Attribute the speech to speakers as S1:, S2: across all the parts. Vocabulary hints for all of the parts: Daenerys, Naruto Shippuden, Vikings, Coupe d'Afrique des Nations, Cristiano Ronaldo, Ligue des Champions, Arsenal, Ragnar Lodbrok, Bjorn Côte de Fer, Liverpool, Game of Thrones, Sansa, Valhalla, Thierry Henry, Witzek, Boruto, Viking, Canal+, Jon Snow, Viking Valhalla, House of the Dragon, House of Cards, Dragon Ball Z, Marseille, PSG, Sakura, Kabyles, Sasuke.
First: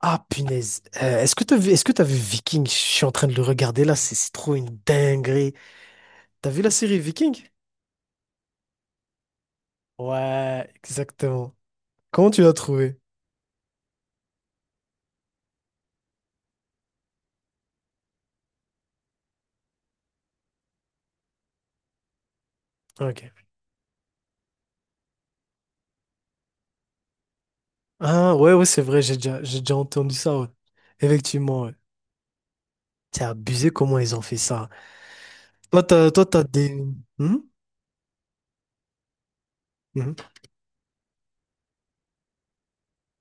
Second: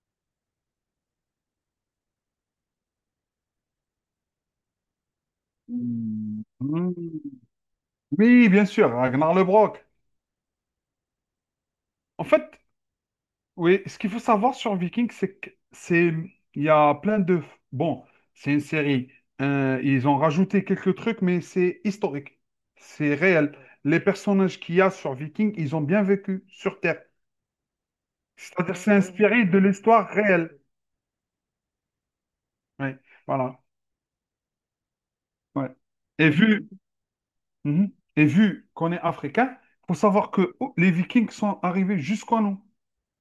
S1: Ah, punaise. Est-ce que t'as vu, est-ce que t'as vu Viking? Je suis en train de le regarder là, c'est trop une dinguerie.
S2: Hmm.
S1: T'as vu la série Viking?
S2: Oui, bien sûr, Ragnar Lodbrok.
S1: Ouais, exactement.
S2: En
S1: Comment tu l'as
S2: fait,
S1: trouvé?
S2: oui, ce qu'il faut savoir sur Vikings, c'est que c'est il y a plein de bon, c'est une série. Ils ont rajouté quelques trucs, mais c'est historique, c'est
S1: Ok.
S2: réel. Les personnages qu'il y a sur Vikings, ils ont bien vécu sur Terre.
S1: Ah, ouais, ouais,
S2: C'est-à-dire,
S1: c'est
S2: c'est
S1: vrai,
S2: inspiré de
S1: j'ai déjà
S2: l'histoire
S1: entendu ça, ouais.
S2: réelle.
S1: Effectivement, ouais.
S2: Oui,
S1: C'est
S2: voilà.
S1: abusé comment ils ont fait ça.
S2: Ouais.
S1: Toi,
S2: Et
S1: t'as
S2: vu,
S1: des... Hmm.
S2: mhm. Et vu qu'on est africain, faut
S1: Mhm.
S2: savoir que oh, les Vikings sont arrivés jusqu'en nous.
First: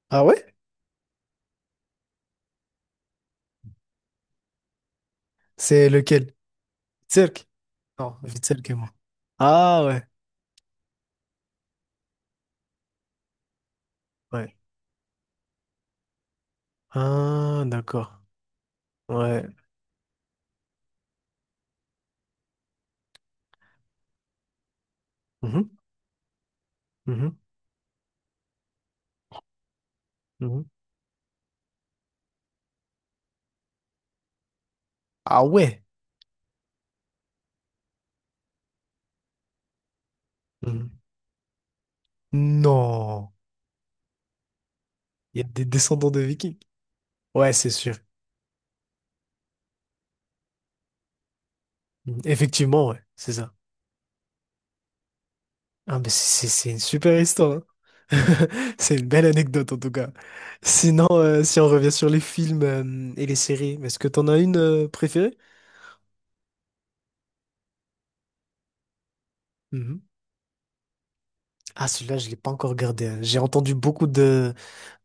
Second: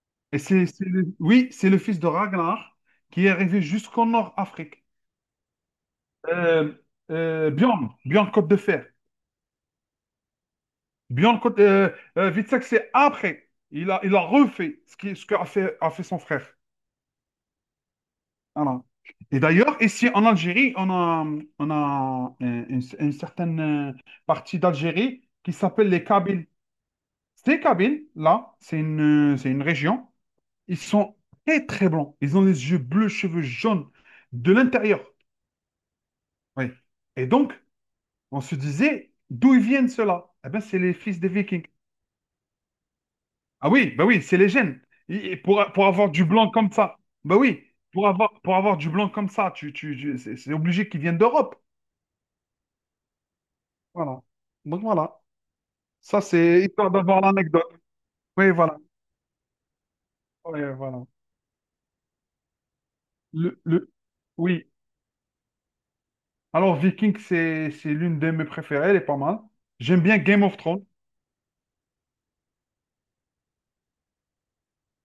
S1: Ah
S2: Et
S1: ouais?
S2: c'est le- oui, c'est le fils de Ragnar qui est arrivé jusqu'en Nord-Afrique.
S1: C'est lequel?
S2: Euh,
S1: Cirque?
S2: Bjorn,
S1: Non,
S2: Bjorn Côte de
S1: Vitselk et
S2: Fer.
S1: moi. Ah ouais,
S2: Bjorn Côte, Witzek, c'est après. Il a
S1: ouais.
S2: refait ce qui, ce qu'a fait, a fait son frère.
S1: Ah, d'accord.
S2: Voilà. Et
S1: Ouais.
S2: d'ailleurs, ici en Algérie, on a une certaine partie d'Algérie qui
S1: Mhm,
S2: s'appelle les Kabyles.
S1: mhm,
S2: Ces Kabyles, là, c'est une région.
S1: mhm.
S2: Ils sont très, très blancs. Ils ont les yeux bleus, cheveux jaunes de l'intérieur.
S1: Ah ouais.
S2: Oui. Et donc, on se disait, d'où ils viennent ceux-là? Eh bien, c'est les
S1: Mhm.
S2: fils des Vikings.
S1: Non,
S2: Ah oui, bah oui, c'est les gènes. Et-
S1: il y a des
S2: pour
S1: descendants
S2: avoir
S1: de
S2: du blanc
S1: Vikings.
S2: comme ça, bah
S1: Ouais,
S2: oui,
S1: c'est sûr.
S2: pour avoir du blanc comme ça, tu- c'est obligé qu'ils viennent d'Europe.
S1: Effectivement, ouais, c'est ça.
S2: Voilà. Donc voilà.
S1: Ah, mais
S2: Ça,
S1: c'est
S2: c'est
S1: c'est une
S2: histoire
S1: super
S2: d'avoir
S1: histoire, hein.
S2: l'anecdote. Oui, voilà.
S1: C'est une belle anecdote en tout cas.
S2: Oui, voilà.
S1: Sinon, si on revient sur les films et les séries,
S2: Le...
S1: est-ce que t'en as une
S2: Oui.
S1: préférée?
S2: Alors, Viking, c'est l'une de mes préférées, elle est pas mal. J'aime
S1: Mhm.
S2: bien Game of Thrones.
S1: Ah, celui-là, je l'ai pas encore regardé, hein. J'ai entendu beaucoup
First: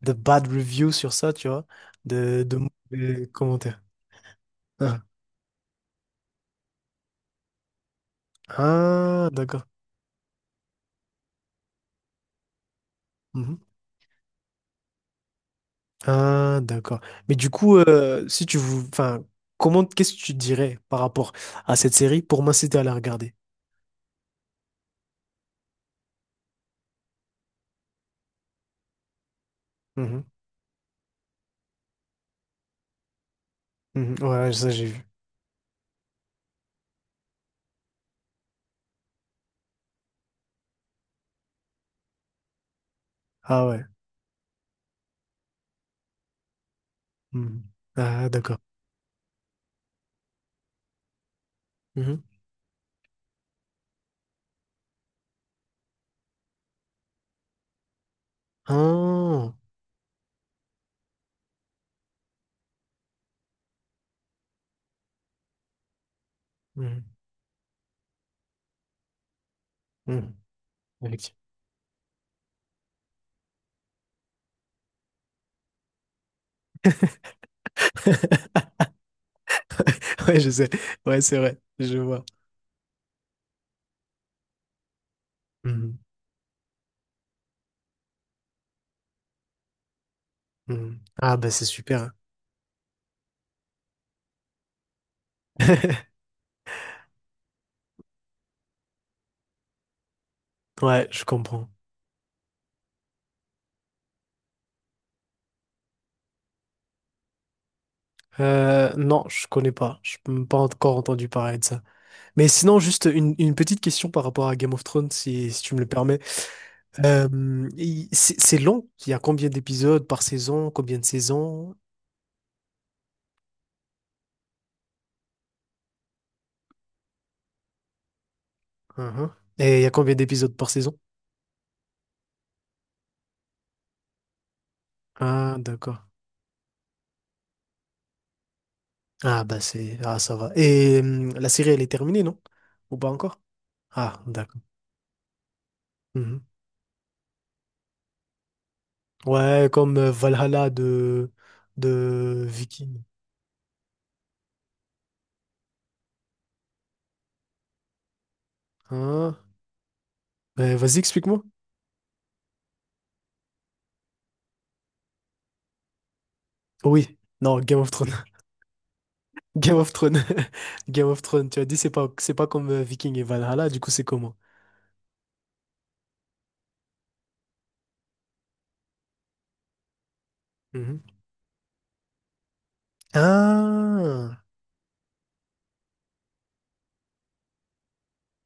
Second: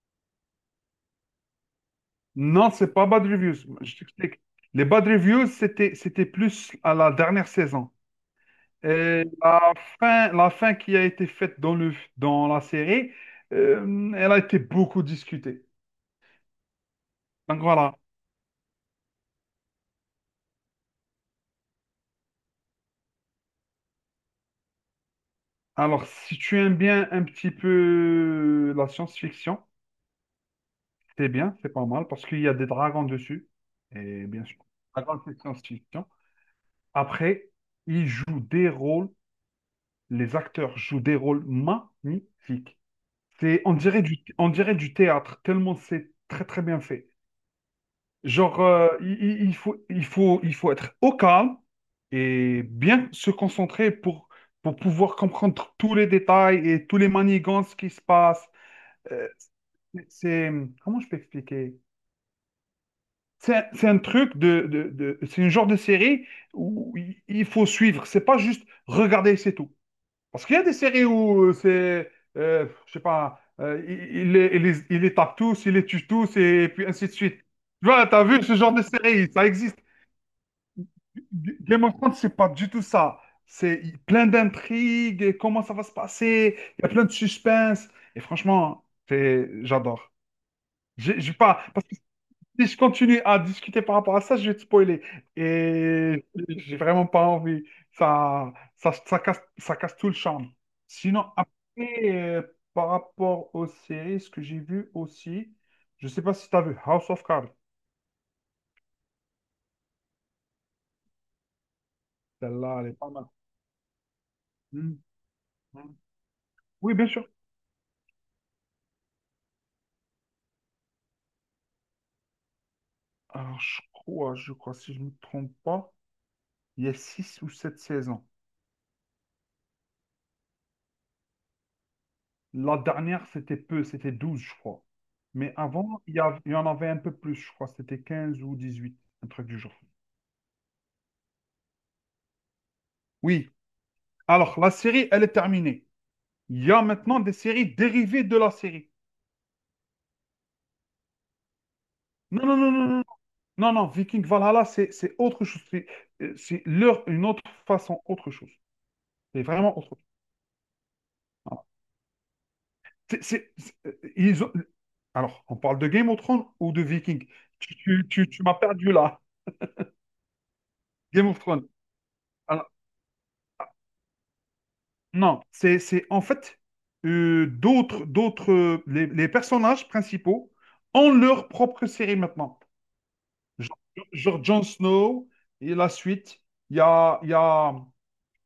S1: de bad reviews sur ça, tu vois, de, de,
S2: Non, c'est pas Bad
S1: mauvais
S2: Reviews.
S1: commentaires.
S2: Je t'explique. Les
S1: Ah,
S2: Bad Reviews, c'était plus à la dernière saison. Et
S1: Ah, d'accord.
S2: la fin qui a été faite dans dans la série, elle a été beaucoup discutée.
S1: Ah, d'accord. Mais du
S2: Donc
S1: coup,
S2: voilà.
S1: si tu vous, enfin, comment, qu'est-ce que tu dirais par rapport à cette série pour m'inciter à la regarder?
S2: Alors, si tu aimes bien un petit peu la science-fiction,
S1: Mhm,
S2: c'est bien, c'est pas mal, parce qu'il y a des dragons dessus.
S1: mhm.
S2: Et bien
S1: Ouais,
S2: sûr,
S1: ça j'ai vu.
S2: dragons, c'est science-fiction. Après, ils jouent des rôles, les acteurs jouent des rôles magnifiques. C'est,
S1: Ah
S2: on
S1: ouais.
S2: dirait on dirait du théâtre, tellement c'est très très bien fait.
S1: Mhm. Ah, d'accord.
S2: Genre, il- faut, il faut être au calme
S1: Mhm.
S2: et bien se concentrer pour pouvoir comprendre tous les détails et tous les manigances qui se passent. Euh,
S1: Ah.
S2: c'est, comment je peux expliquer? C'est un truc de, de c'est une genre de série où
S1: Mhm,
S2: il faut suivre. C'est pas juste regarder, c'est tout.
S1: mhm.
S2: Parce qu'il y a des séries
S1: Effectivement.
S2: où c'est, je sais pas, il les, il les il les tape tous, il les tue tous et puis ainsi de suite. Tu vois, t'as vu ce genre de série, ça existe.
S1: Ouais, je sais. Ouais, c'est vrai.
S2: Game of
S1: Je
S2: Thrones,
S1: vois.
S2: c'est pas du tout ça. C'est plein d'intrigues, et comment ça va se
S1: Mhm,
S2: passer, il y a plein de suspense. Et franchement, c'est- j'adore.
S1: mhm.
S2: J'ai
S1: Ah, bah
S2: pas,
S1: c'est
S2: parce que
S1: super, hein.
S2: si je continue à discuter par rapport à ça, je vais te spoiler. Et j'ai vraiment pas envie. Ça casse tout le charme.
S1: Ouais, je
S2: Sinon,
S1: comprends.
S2: après, par rapport aux séries, ce que j'ai vu aussi, je sais pas si tu as vu House of Cards.
S1: Non, je connais pas. Je n'ai pas encore entendu parler de ça. Mais sinon,
S2: Celle-là, elle est
S1: juste
S2: pas mal.
S1: une petite question par rapport à Game of
S2: Hmm.
S1: Thrones, si tu me le
S2: Hmm.
S1: permets.
S2: Oui, bien sûr.
S1: C'est long. Il y a combien d'épisodes par saison? Combien de saisons?
S2: Alors, je crois, si je ne me trompe pas, il y a 6 ou 7 saisons.
S1: Uhum. Et il y a combien d'épisodes par saison?
S2: La dernière, c'était peu, c'était 12 je crois. Mais
S1: Ah, d'accord.
S2: avant, il y av- il y en avait un peu plus, je crois, c'était 15 ou 18 un
S1: Ah,
S2: truc du
S1: bah
S2: genre.
S1: c'est... Ah, ça va. Et la série, elle est terminée, non? Ou pas encore?
S2: Oui.
S1: Ah, d'accord.
S2: Alors, la série, elle est terminée.
S1: Mhm.
S2: Il y a maintenant des séries dérivées de la série.
S1: Ouais, comme Valhalla de
S2: Non, non, non, non,
S1: Viking.
S2: non. Non, Viking Valhalla, c'est autre chose. C'est leur, une autre façon, autre chose.
S1: Hein?
S2: C'est vraiment autre chose.
S1: Vas-y, explique-moi.
S2: C'est- ils ont- Alors, on parle de Game of Thrones ou de
S1: Oui.
S2: Viking?
S1: Non, Game of Thrones.
S2: Tu m'as perdu là.
S1: Game of Thrones. Game of
S2: Game of
S1: Thrones. Tu as
S2: Thrones.
S1: dit, c'est pas
S2: Alors,
S1: comme Viking et Valhalla, du coup, c'est comment?
S2: non, c'est en fait d'autres, les personnages principaux
S1: Mhm.
S2: ont leur propre série maintenant. Genre,
S1: Ah,
S2: genre Jon Snow et la suite. Il y a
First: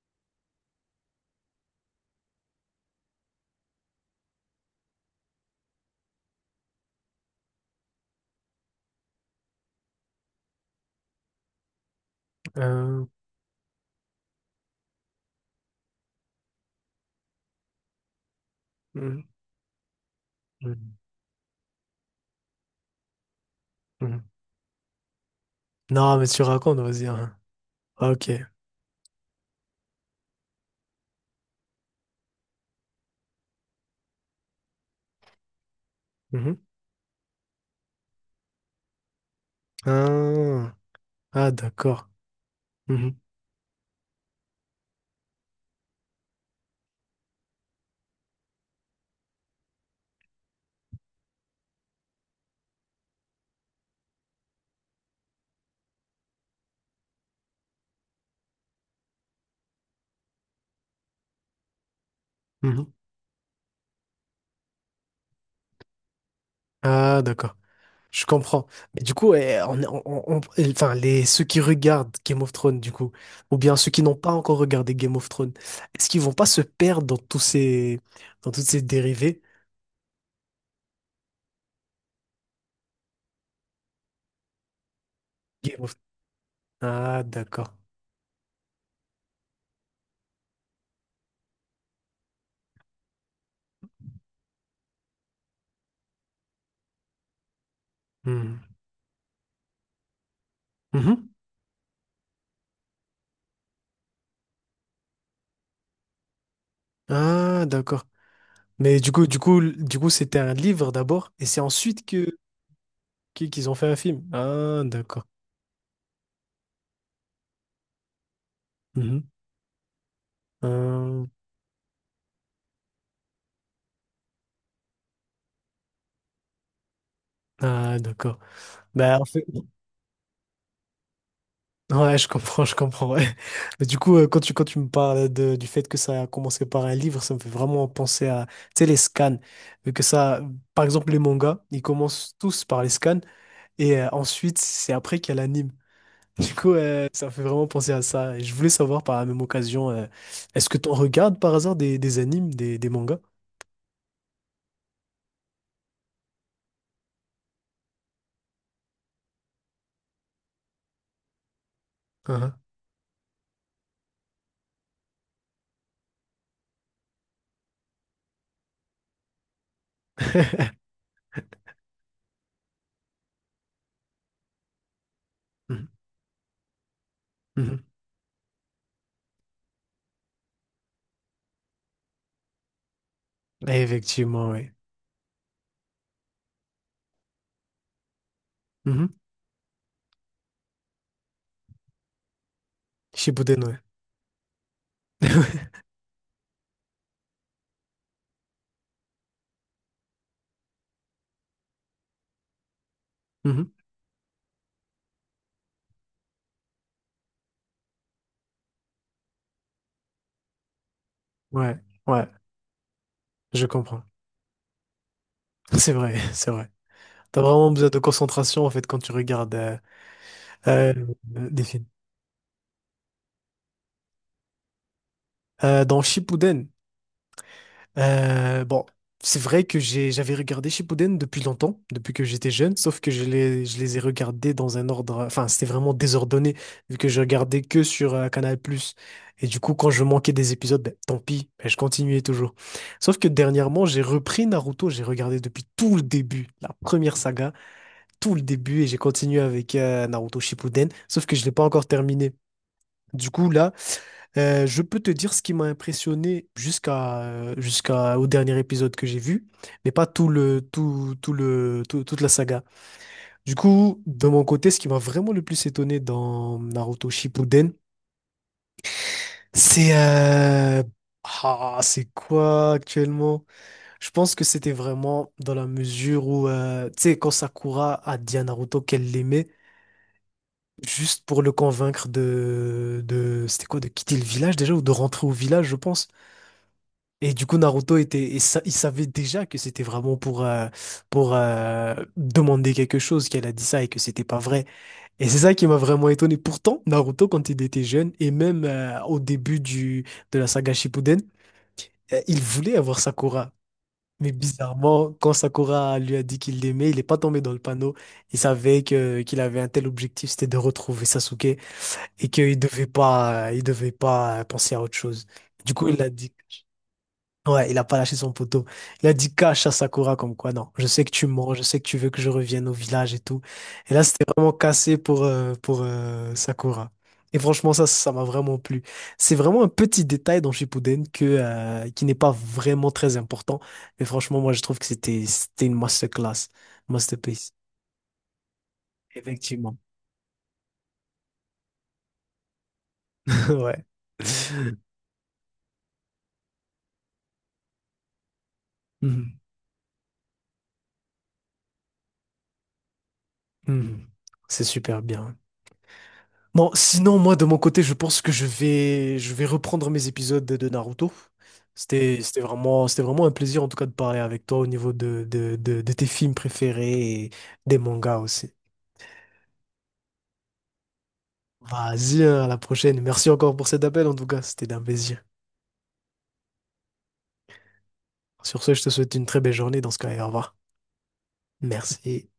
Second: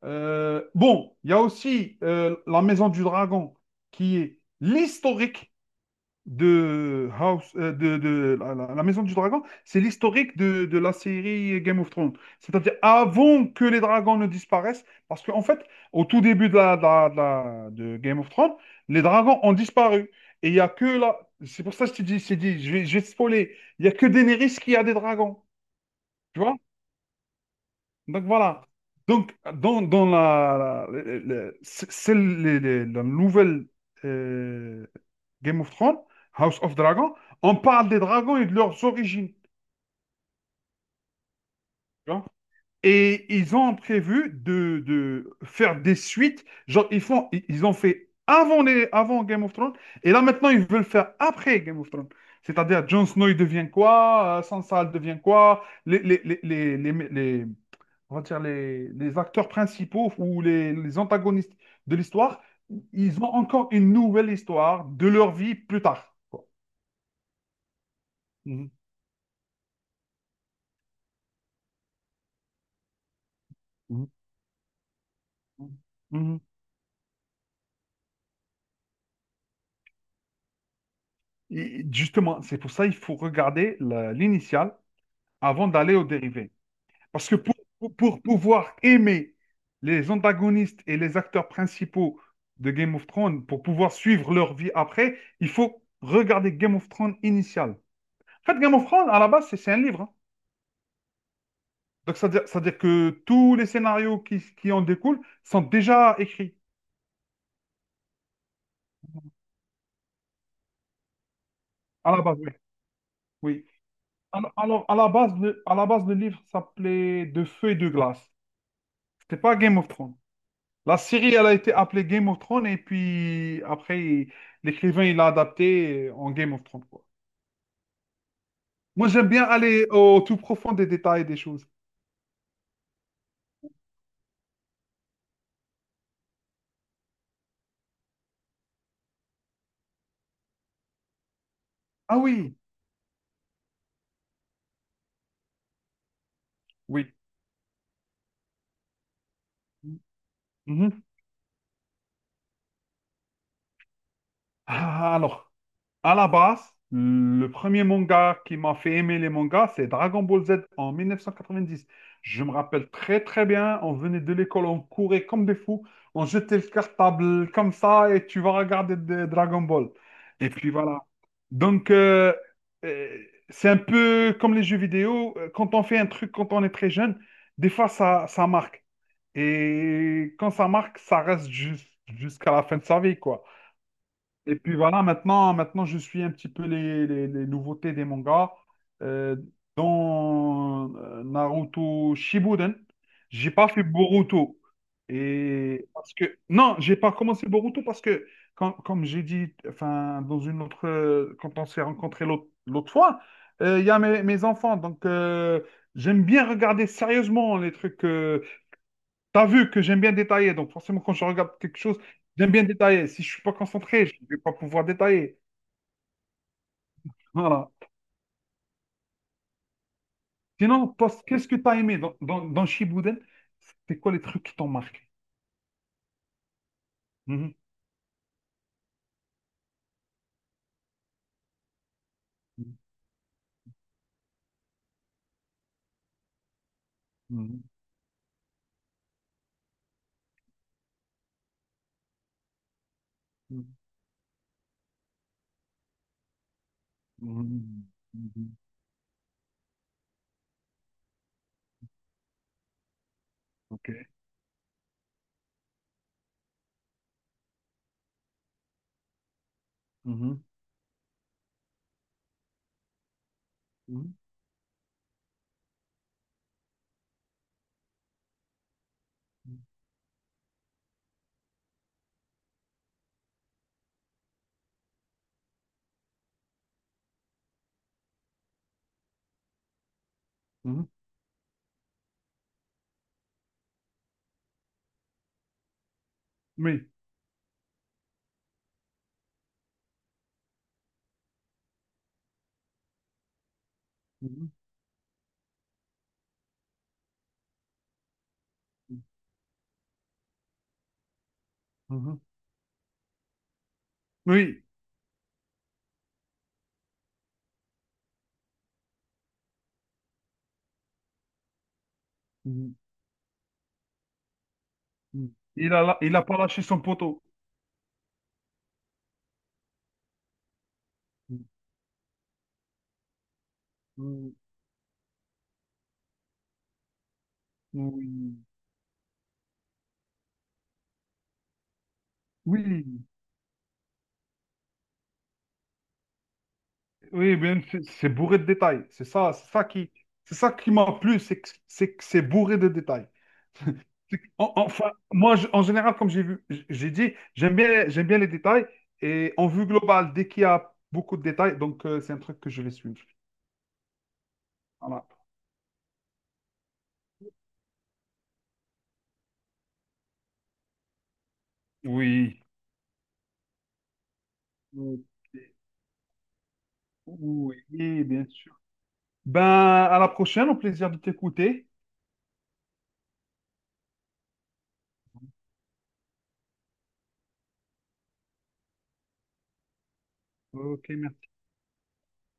S2: bon, il y a aussi la Maison du Dragon qui est l'historique de House, de la la Maison du Dragon, c'est l'historique de la série Game of Thrones. C'est-à-dire
S1: euh,
S2: avant que les dragons ne disparaissent, parce qu'en fait, au tout début de de Game of Thrones, les
S1: mhm.
S2: dragons ont disparu. Et il n'y a que
S1: Mhm.
S2: là, c'est pour ça que je te dis, je t'ai dit, je vais te spoiler, il n'y a que
S1: Mhm.
S2: Daenerys qui a des dragons.
S1: Non, mais
S2: Tu
S1: tu
S2: vois?
S1: racontes, vas-y, hein. Ah,
S2: Donc
S1: Ok.
S2: voilà. Donc dans c'est la nouvelle euh, Game of Thrones,
S1: Mhm.
S2: House of Dragon, on parle des dragons et de leurs origines.
S1: Ah, Ah, d'accord.
S2: Tu vois.
S1: Mhm.
S2: Et ils ont prévu de faire des suites. Genre, ils font, ils ont fait avant, les, avant Game of Thrones. Et là, maintenant, ils veulent faire après Game of Thrones. C'est-à-dire, Jon Snow, il devient quoi? Sansa, elle devient quoi? On va dire les acteurs principaux ou les antagonistes de l'histoire,
S1: Mhm.
S2: ils ont encore une nouvelle histoire de leur vie plus tard. Quoi.
S1: Ah, d'accord. Je comprends.
S2: Mhm,
S1: Mais du coup, enfin, les, ceux qui regardent Game of Thrones, du coup, ou bien ceux qui n'ont pas encore regardé Game of Thrones,
S2: mhm,
S1: est-ce qu'ils vont
S2: mhm.
S1: pas se perdre dans toutes ces dérivées?
S2: Et justement, c'est pour ça qu'il faut regarder la- l'initiale avant
S1: Game
S2: d'aller
S1: of-
S2: au dérivé.
S1: Ah,
S2: Parce que pour,
S1: d'accord.
S2: pour- pour pouvoir aimer les antagonistes et les acteurs principaux de Game of Thrones, pour pouvoir suivre leur vie après, il faut regarder Game of Thrones initial. En fait,
S1: Mhm.
S2: Game of Thrones, à la base, c'est un livre. Hein.
S1: Mhm.
S2: Donc, c'est-à-dire que tous les scénarios qui en découlent sont déjà écrits
S1: Ah, d'accord. Mais du coup, c'était un livre d'abord, et c'est ensuite
S2: à la base, oui.
S1: que
S2: Oui.
S1: qu'ils ont fait un film.
S2: Alors,
S1: Ah,
S2: alors, à la
S1: d'accord.
S2: base, à la base, le livre s'appelait De feu et de glace.
S1: Mhm.
S2: C'était pas Game of Thrones. La
S1: Euh,
S2: série, elle a été appelée Game of Thrones et puis après, il- l'écrivain, il l'a adapté en Game of Thrones, quoi.
S1: Ah, d'accord.
S2: Moi,
S1: Bah, en
S2: j'aime bien
S1: fait,
S2: aller au tout profond des détails des choses.
S1: ouais, je comprends, ouais. Mais du coup, quand tu me parles de, du fait que ça a commencé par un livre, ça me fait vraiment penser à, tu sais, les scans. Vu que ça, par exemple, les mangas, ils
S2: Ah
S1: commencent
S2: oui,
S1: tous par les scans et ensuite, c'est après qu'il y a l'anime. Du coup,
S2: oui.
S1: ça me fait vraiment penser à ça. Et je voulais savoir par la même occasion, est-ce que tu en
S2: Mhm.
S1: regardes par hasard des animes, des mangas?
S2: Alors, à la base, le premier manga qui m'a fait aimer les mangas, c'est Dragon Ball Z en 1990. Je me
S1: Uhum.
S2: rappelle très très bien, on venait de l'école, on courait comme des fous, on jetait le cartable comme ça et tu vas regarder de- Dragon Ball. Et puis voilà. Donc, euh, c'est un peu comme les jeux vidéo, quand on
S1: Mhm.
S2: fait un truc quand on est très jeune, des
S1: Mhm.
S2: fois ça marque. Et quand ça marque, ça reste jus- jusqu'à la fin de sa vie, quoi.
S1: Effectivement,
S2: Et
S1: oui.
S2: puis voilà, maintenant, je suis un petit peu les nouveautés des mangas.
S1: Mhm.
S2: Euh, dans Naruto Shippuden, j'ai
S1: Shippuden,
S2: pas
S1: ouais.
S2: fait Boruto. Et parce que non, j'ai pas commencé Boruto parce que quand- comme j'ai dit, enfin dans une autre, quand on s'est rencontrés l'autre fois,
S1: Mhm.
S2: il y a mes, mes enfants, donc j'aime bien regarder sérieusement les trucs. T'as vu que j'aime bien détailler, donc forcément quand je regarde quelque
S1: Ouais,
S2: chose,
S1: ouais,
S2: j'aime bien détailler. Si je suis pas
S1: je comprends.
S2: concentré, je vais pas pouvoir détailler.
S1: C'est vrai, c'est vrai. T'as
S2: Voilà.
S1: vraiment besoin de concentration en fait quand tu regardes
S2: Sinon,
S1: euh,
S2: Post, qu'est-ce que
S1: des
S2: t'as
S1: films.
S2: aimé dans, dans Shippuden? C'est quoi les trucs qui t'ont marqué?
S1: Dans Shippuden,
S2: Mhm.
S1: bon, c'est vrai que j'avais regardé Shippuden depuis longtemps, depuis que j'étais jeune, sauf que je les ai regardés dans un ordre, enfin c'était vraiment désordonné vu que je regardais
S2: Mhm.
S1: que sur Canal+. Et du coup, quand je manquais des épisodes, ben, tant pis, ben, je continuais toujours. Sauf que
S2: Mhm.
S1: dernièrement, j'ai repris Naruto, j'ai regardé depuis tout le début, la première saga.
S2: Mhm.
S1: Tout le
S2: Mhm.
S1: début et j'ai continué avec Naruto Shippuden, sauf que je l'ai pas encore terminé. Du coup, là,
S2: Ok.
S1: je peux te dire ce qui m'a impressionné jusqu'à jusqu'à au dernier épisode que j'ai vu, mais pas
S2: Mhm.
S1: toute la saga. Du coup,
S2: Mhm.
S1: de mon côté, ce qui m'a vraiment le plus étonné dans Naruto Shippuden, c'est ah, c'est quoi actuellement? Je pense que c'était vraiment dans la mesure où, tu sais, quand Sakura a dit à Naruto qu'elle l'aimait,
S2: Mhm.
S1: juste pour le convaincre de quitter le village déjà ou de rentrer au village, je pense.
S2: Oui.
S1: Et du coup, Naruto était, et sa- il savait déjà que c'était vraiment pour, demander quelque chose qu'elle a dit ça et que c'était pas
S2: Mhm.
S1: vrai. Et c'est ça qui m'a vraiment étonné. Pourtant, Naruto, quand il était jeune et même au début du, de la saga Shippuden,
S2: Mhm.
S1: il voulait avoir Sakura. Mais
S2: Oui.
S1: bizarrement, quand Sakura lui a dit qu'il l'aimait, il n'est pas tombé dans le panneau. Il savait que qu'il avait un tel objectif, c'était de retrouver Sasuke et qu'il
S2: Mhm.
S1: devait pas, il devait pas penser à autre chose.
S2: Mhm.
S1: Du coup, il a
S2: Il a
S1: dit,
S2: pas lâché son poteau.
S1: ouais, il a pas lâché son poteau. Il a dit cache à Sakura comme quoi, non, je sais que tu mens, je sais que tu veux que je revienne au village et tout. Et là, c'était
S2: Mhm.
S1: vraiment cassé pour, Sakura. Et franchement, ça m'a
S2: Oui.
S1: vraiment plu. C'est vraiment un petit détail dans Shippuden que, qui n'est pas vraiment
S2: Oui.
S1: très important. Mais franchement, moi, je trouve que c'était une masterclass,
S2: Oui,
S1: masterpiece.
S2: bien, c'est bourré de détails.
S1: Effectivement.
S2: C'est ça qui m'a plu, c'est que c'est bourré de détails.
S1: Ouais.
S2: C'est que- en- Enfin, moi, je- en général, comme j'ai vu, j- j'ai dit, j'aime bien les détails et
S1: Mhm.
S2: en vue globale, dès qu'il y a beaucoup de détails, donc c'est un truc que je vais suivre.
S1: Mhm. C'est super
S2: Voilà.
S1: bien. Bon, sinon, moi, de mon côté, je pense que je vais reprendre mes épisodes de Naruto.
S2: Oui.
S1: C'était vraiment un plaisir, en tout cas, de parler avec toi au niveau
S2: Ok.
S1: de tes films préférés et
S2: Oui,
S1: des mangas
S2: bien
S1: aussi.
S2: sûr. Ben, à la prochaine, au plaisir de t'écouter.
S1: Vas-y, hein, à la prochaine. Merci encore pour cet appel, en tout cas. C'était un plaisir. Sur ce, je te souhaite une très belle journée dans ce cas, et au revoir.
S2: Ok, merci.
S1: Merci.